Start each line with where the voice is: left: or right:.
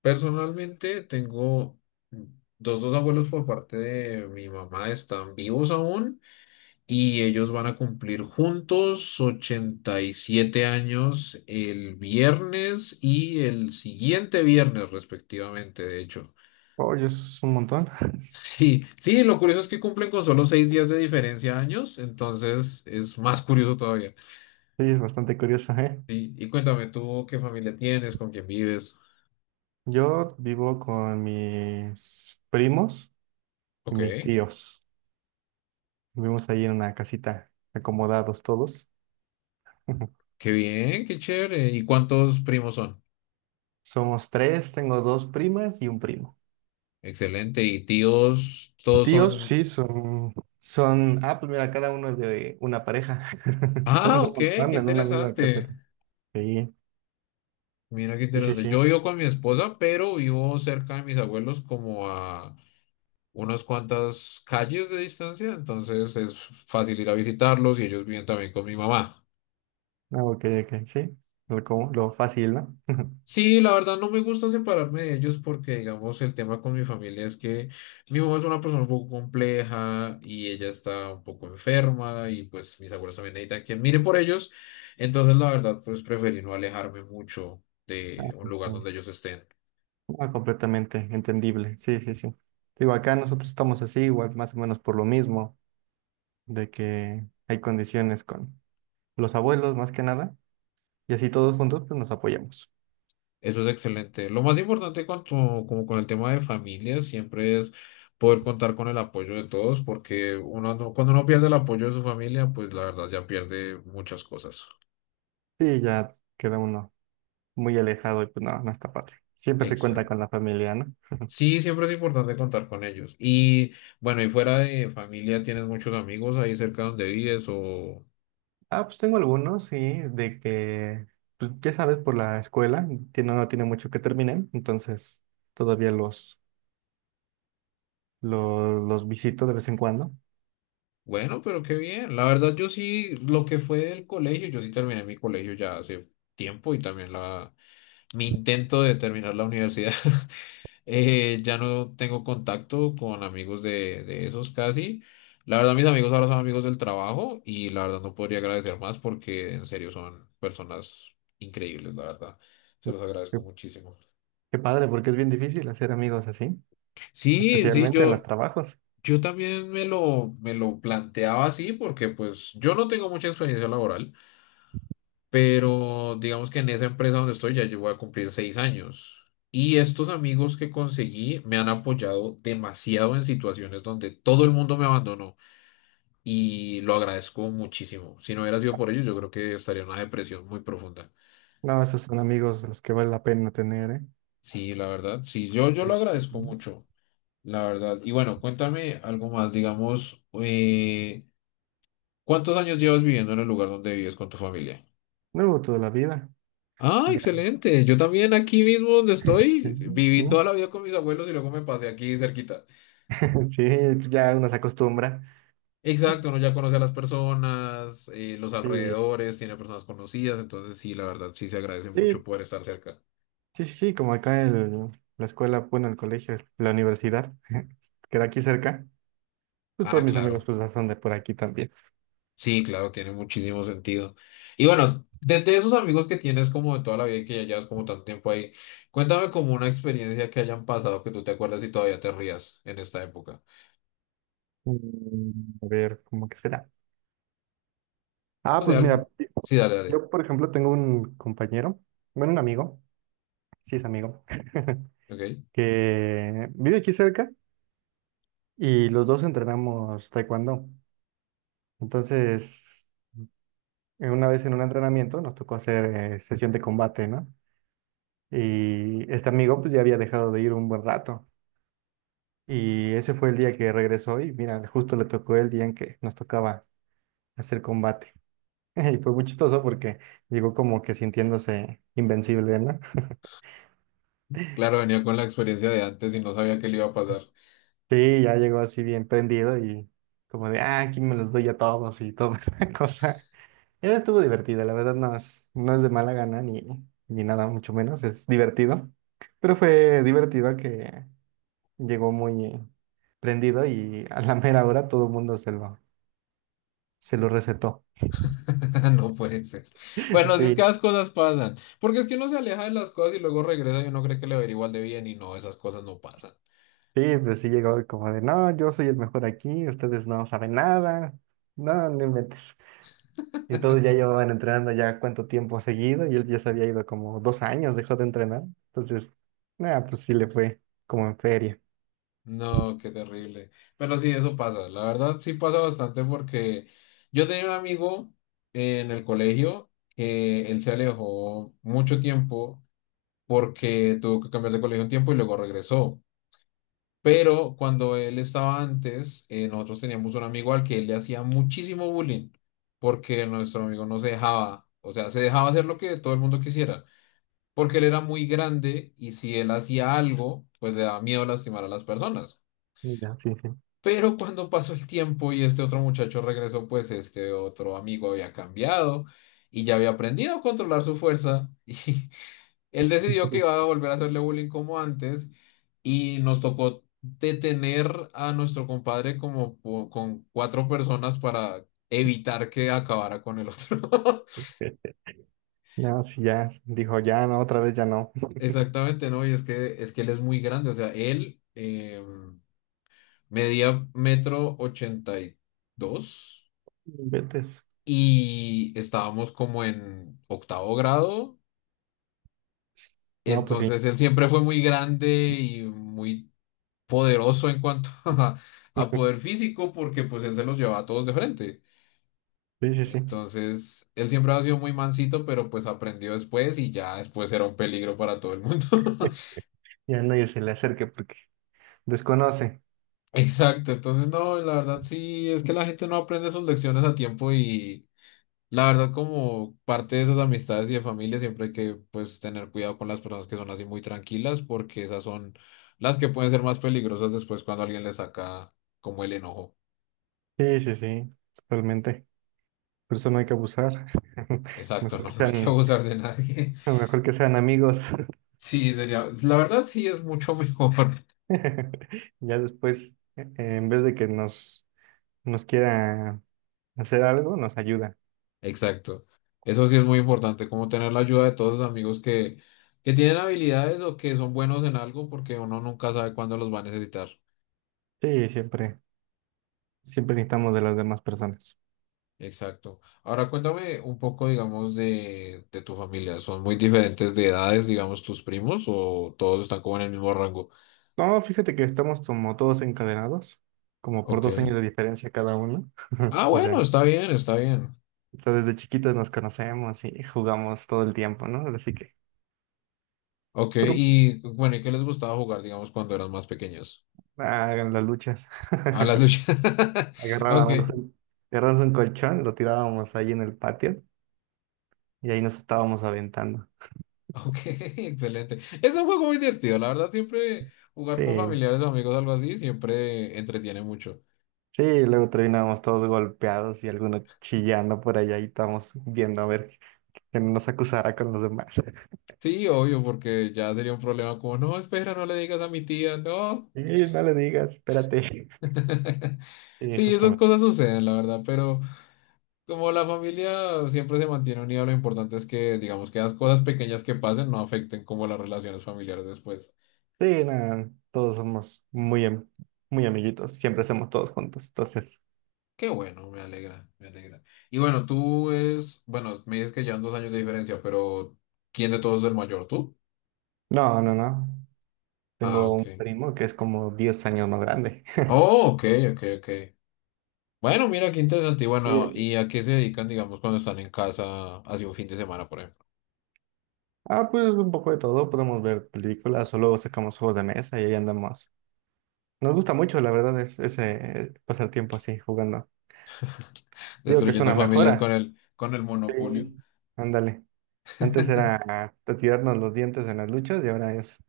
left: Personalmente tengo dos abuelos por parte de mi mamá, están vivos aún y ellos van a cumplir juntos 87 años el viernes y el siguiente viernes respectivamente, de hecho.
right: Oye, eso es un montón.
left: Sí, sí, lo curioso es que cumplen con solo 6 días de diferencia años, entonces es más curioso todavía.
right: Sí, es bastante curioso, ¿eh?
left: Sí, y cuéntame tú qué familia tienes, con quién vives.
right: Yo vivo con mis primos y
left: Ok,
right: mis tíos. Vivimos ahí en una casita, acomodados todos.
left: qué bien, qué chévere. ¿Y cuántos primos son?
right: Somos tres, tengo dos primas y un primo.
left: Excelente. Y tíos, todos
right: Tíos,
left: son.
right: sí, pues mira, cada uno es de una pareja. Son
left: Ah,
right: un
left: ok, qué
right: montón en una misma
left: interesante.
right: caseta. Sí,
left: Mira qué
right: sí, sí,
left: interesante.
right: sí.
left: Yo vivo con mi esposa, pero vivo cerca de mis abuelos, como a unas cuantas calles de distancia. Entonces es fácil ir a visitarlos y ellos viven también con mi mamá.
right: Ah, ok, ok, sí. Lo fácil, ¿no?
left: Sí, la verdad no me gusta separarme de ellos porque, digamos, el tema con mi familia es que mi mamá es una persona un poco compleja y ella está un poco enferma y pues mis abuelos también necesitan quien mire por ellos. Entonces, la verdad, pues preferí no alejarme mucho de un lugar
right: Sí.
left: donde ellos estén.
right: Ah, completamente entendible. Sí, sí, sí. Digo, acá nosotros estamos así, igual más o menos por lo mismo, de que hay condiciones con los abuelos más que nada, y así todos juntos pues nos apoyamos.
left: Eso es excelente. Lo más importante con como con el tema de familia siempre es poder contar con el apoyo de todos porque uno, cuando uno pierde el apoyo de su familia, pues la verdad ya pierde muchas cosas.
right: Sí, ya queda uno muy alejado y pues no, no está padre. Siempre se cuenta
left: Exacto.
right: con la familia, ¿no?
left: Sí, siempre es importante contar con ellos. Y bueno, y fuera de familia, ¿tienes muchos amigos ahí cerca donde vives? O
right: Ah, pues tengo algunos, sí, de que, pues ya sabes, por la escuela, tiene, no tiene mucho que terminar, entonces todavía los visito de vez en cuando.
left: bueno, pero qué bien. La verdad, yo sí, lo que fue del colegio, yo sí terminé mi colegio ya hace tiempo y también la mi intento de terminar la universidad. Ya no tengo contacto con amigos de esos casi. La verdad, mis amigos ahora son amigos del trabajo y la verdad no podría agradecer más porque en serio son personas increíbles, la verdad. Se los
right: Qué,
left: agradezco muchísimo.
right: qué padre, porque es bien difícil hacer amigos así.
left: Sí, sí,
right: Especialmente en los
left: yo,
right: trabajos.
left: yo también me lo planteaba así porque pues yo no tengo mucha experiencia laboral, pero digamos que en esa empresa donde estoy ya yo voy a cumplir 6 años. Y estos amigos que conseguí me han apoyado demasiado en situaciones donde todo el mundo me abandonó y lo agradezco muchísimo. Si no hubiera sido por ellos, yo creo que estaría en una depresión muy profunda.
right: No, esos son amigos los que vale la pena tener, ¿eh?
left: Sí, la verdad, sí, yo
right: Sí,
left: lo
right: sí,
left: agradezco
right: sí.
left: mucho, la verdad. Y bueno, cuéntame algo más, digamos, ¿cuántos años llevas viviendo en el lugar donde vives con tu familia?
right: No, toda la vida.
left: Ah,
right: Ya.
left: excelente. Yo también aquí mismo donde
right: Sí,
left: estoy,
right: sí.
left: viví toda la vida con mis abuelos y luego me pasé aquí cerquita.
right: Sí, ya uno se acostumbra. Sí,
left: Exacto, uno ya conoce a las personas, los
right: sí,
left: alrededores, tiene personas conocidas, entonces sí, la verdad, sí se agradece
right: sí,
left: mucho poder estar cerca.
right: sí, sí, como acá en la escuela, bueno, el colegio, la universidad, queda aquí cerca. Pues todos
left: Ah,
right: mis amigos
left: claro.
right: pues son de por aquí también.
left: Sí, claro, tiene muchísimo sentido. Y bueno, de desde esos amigos que tienes como de toda la vida y que ya llevas como tanto tiempo ahí, cuéntame como una experiencia que hayan pasado que tú te acuerdas y todavía te rías en esta época.
right: A ver, ¿cómo que será? Ah,
left: No sé,
right: pues mira,
left: algo. Sí, dale, dale.
right: yo por ejemplo tengo un compañero, bueno, un amigo, sí es amigo,
left: Ok.
right: que vive aquí cerca, y los dos entrenamos taekwondo. Entonces, una vez en un entrenamiento nos tocó hacer sesión de combate, ¿no? Y este amigo pues ya había dejado de ir un buen rato. Y ese fue el día que regresó y mira, justo le tocó el día en que nos tocaba hacer combate. Y fue muy chistoso porque llegó como que sintiéndose invencible, ¿no?
left: Claro, venía con la experiencia de antes y no sabía que le iba a pasar.
right: Sí, ya llegó así bien prendido y como de, ah, aquí me los doy a todos y toda la cosa. Esa estuvo divertida, la verdad no es, no es de mala gana ni, ni nada, mucho menos, es divertido. Pero fue divertido que llegó muy prendido y a la mera hora todo el mundo se lo recetó.
left: No puede ser. Bueno, así es que
right: Sí,
left: las cosas pasan. Porque es que uno se aleja de las cosas y luego regresa y uno cree que le va a ir igual de bien y no, esas cosas no pasan.
right: sí, pues sí llegó como de, no, yo soy el mejor aquí, ustedes no saben nada, no, no inventes. Y todos ya llevaban entrenando ya cuánto tiempo seguido y él ya se había ido como 2 años, dejó de entrenar. Entonces, nada, pues sí le fue como en feria.
left: No, qué terrible. Pero sí, eso pasa. La verdad, sí pasa bastante porque yo tenía un amigo en el colegio que él se alejó mucho tiempo porque tuvo que cambiar de colegio un tiempo y luego regresó. Pero cuando él estaba antes, nosotros teníamos un amigo al que él le hacía muchísimo bullying, porque nuestro amigo no se dejaba, o sea, se dejaba hacer lo que todo el mundo quisiera, porque él era muy grande y si él hacía algo, pues le daba miedo lastimar a las personas.
right: Ya, sí, sí.
left: Pero cuando pasó el tiempo y este otro muchacho regresó, pues este otro amigo había cambiado y ya había aprendido a controlar su fuerza. Él decidió que iba a volver a hacerle bullying como antes y nos tocó detener a nuestro compadre como con cuatro personas para evitar que acabara con el otro.
right: No, sí, ya, dijo, ya, no, otra vez ya no.
left: Exactamente, ¿no? Y es que él es muy grande, o sea, él medía 1,82 m
right: Vete.
left: y estábamos como en octavo grado,
right: No, pues sí.
left: entonces él siempre fue muy grande y muy poderoso en cuanto a poder físico porque pues él se los llevaba a todos de frente.
right: Sí, sí, sí.
left: Entonces, él siempre ha sido muy mansito, pero pues aprendió después y ya después era un peligro para todo el mundo.
right: Ya nadie se le acerque porque desconoce.
left: Exacto, entonces no, la verdad sí, es que la gente no aprende sus lecciones a tiempo y la verdad como parte de esas amistades y de familia siempre hay que pues tener cuidado con las personas que son así muy tranquilas porque esas son las que pueden ser más peligrosas después cuando alguien le saca como el enojo.
right: Sí, sí, sí, totalmente. Por eso no hay que abusar.
left: Exacto,
right: Mejor que
left: no, no hay que
right: sean,
left: abusar de nadie.
right: mejor que sean amigos.
left: Sí, sería, la verdad sí es mucho mejor.
right: Ya después, en vez de que nos quiera hacer algo, nos ayuda.
left: Exacto. Eso sí es muy importante, como tener la ayuda de todos los amigos que tienen habilidades o que son buenos en algo, porque uno nunca sabe cuándo los va a necesitar.
right: Sí, siempre, siempre necesitamos de las demás personas.
left: Exacto. Ahora cuéntame un poco, digamos, de tu familia. ¿Son muy diferentes de edades, digamos, tus primos o todos están como en el mismo rango?
right: No, fíjate que estamos como todos encadenados, como por dos
left: Ok.
right: años de diferencia cada uno.
left: Ah,
right: O
left: bueno,
right: sea.
left: está bien, está bien.
right: Entonces, desde chiquitos nos conocemos y jugamos todo el tiempo, ¿no? Así que,
left: Ok,
right: pero
left: y bueno, ¿y qué les gustaba jugar, digamos, cuando eran más pequeños?
right: hagan las luchas.
left: A las luchas. Ok.
right: Agarrábamos un, agarrábamos un colchón, lo tirábamos ahí en el patio y ahí nos estábamos aventando.
left: Ok, excelente. Es un juego muy divertido, la verdad, siempre jugar con
right: Sí,
left: familiares o amigos, algo así, siempre entretiene mucho.
right: sí, luego terminábamos todos golpeados y algunos chillando por allá y estábamos viendo a ver que no nos acusara con los demás.
left: Sí, obvio, porque ya sería un problema como, no, espera, no le digas a mi tía, no.
right: Sí, no le digas, espérate. Sí,
left: Sí, esas
right: justamente.
left: cosas suceden, la verdad, pero como la familia siempre se mantiene unida, lo importante es que, digamos, que las cosas pequeñas que pasen no afecten como las relaciones familiares después.
right: Sí, nada, todos somos muy, am- muy amiguitos, siempre hacemos todos juntos, entonces.
left: Qué bueno, me alegra, me alegra. Y bueno, tú eres, bueno, me dices que llevan 2 años de diferencia, pero ¿quién de todos es el mayor? ¿Tú?
right: No, no, no.
left: Ah,
right: Tengo un
left: ok.
right: primo que es como 10 años más grande.
left: Oh, ok, ok, ok. Bueno, mira qué interesante. Y
right: Y,
left: bueno,
right: eh,
left: ¿y a qué se dedican, digamos, cuando están en casa, así un fin de semana, por ejemplo?
right: pues un poco de todo, podemos ver películas o luego sacamos juegos de mesa y ahí andamos. Nos gusta mucho, la verdad, es ese pasar tiempo así jugando. Digo que es
left: Destruyendo
right: una
left: familias con
right: mejora.
left: con el
right: Sí.
left: monopolio.
right: Ándale. Antes era ah, tirarnos los dientes en las luchas y ahora es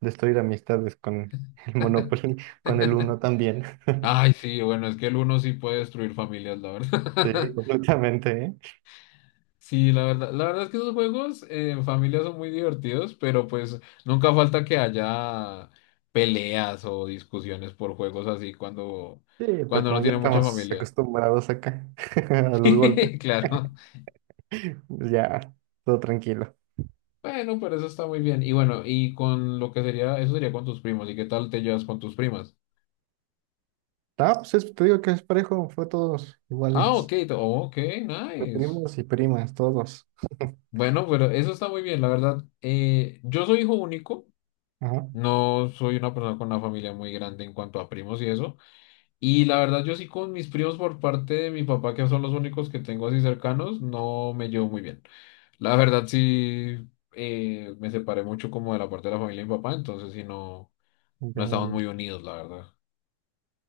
right: destruir amistades con el Monopoly, con el Uno también.
left: Ay, sí, bueno, es que el uno sí puede destruir familias, la
right: Sí,
left: verdad.
right: completamente, ¿eh?
left: Sí, la verdad es que esos juegos en familia son muy divertidos, pero pues nunca falta que haya peleas o discusiones por juegos así cuando,
right: Sí, pero
left: cuando no
right: como ya
left: tiene mucha
right: estamos
left: familia.
right: acostumbrados acá a los golpes.
left: Claro.
right: Pues ya, todo tranquilo.
left: Bueno, pero eso está muy bien. Y bueno, y con lo que sería, eso sería con tus primos. ¿Y qué tal te llevas con tus primas?
right: Te digo que es parejo, fue todos
left: Ah, ok,
right: iguales.
left: ok,
right: Fue
left: nice.
right: primos y primas, todos.
left: Bueno, pero eso está muy bien, la verdad. Yo soy hijo único.
right: Ajá.
left: No soy una persona con una familia muy grande en cuanto a primos y eso. Y la verdad, yo sí con mis primos por parte de mi papá, que son los únicos que tengo así cercanos, no me llevo muy bien. La verdad, sí, me separé mucho como de la parte de la familia de mi papá, entonces sí, no,
right: Ya,
left: no
right: ya,
left: estamos
right: ya.
left: muy unidos, la verdad.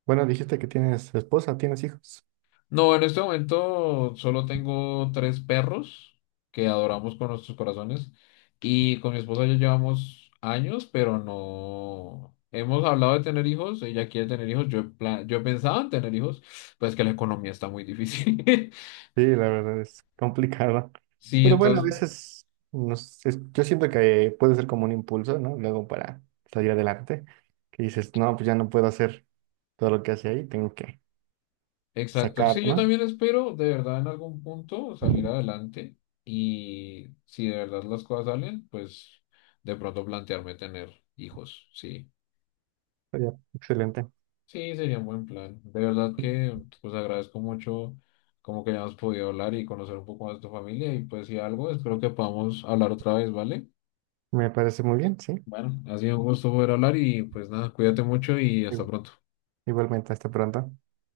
right: Bueno, dijiste que tienes esposa, tienes hijos.
left: No, en este momento solo tengo tres perros que adoramos con nuestros corazones y con mi esposa ya llevamos años, pero no hemos hablado de tener hijos, ella quiere tener hijos, yo he pensado en tener hijos, pues que la economía está muy difícil.
right: Sí, la verdad es complicado.
left: Sí,
right: Pero bueno, a
left: entonces,
right: veces nos, es- yo siento que puede ser como un impulso, ¿no? Luego para salir adelante, que dices, no, pues ya no puedo hacer todo lo que hace ahí, tengo que
left: exacto.
right: sacar,
left: Sí, yo
right: ¿no?
left: también espero de verdad en algún punto salir adelante y si de verdad las cosas salen, pues de pronto plantearme tener hijos, sí.
right: Pero ya, excelente.
left: Sí, sería un buen plan. De verdad que pues agradezco mucho como que hayamos podido hablar y conocer un poco más de tu familia y pues si algo, espero que podamos hablar otra vez, ¿vale?
right: Me parece muy bien, sí.
left: Bueno, ha sido un gusto poder hablar y pues nada, cuídate mucho y hasta
right: Igu-
left: pronto.
right: Igualmente, hasta pronto.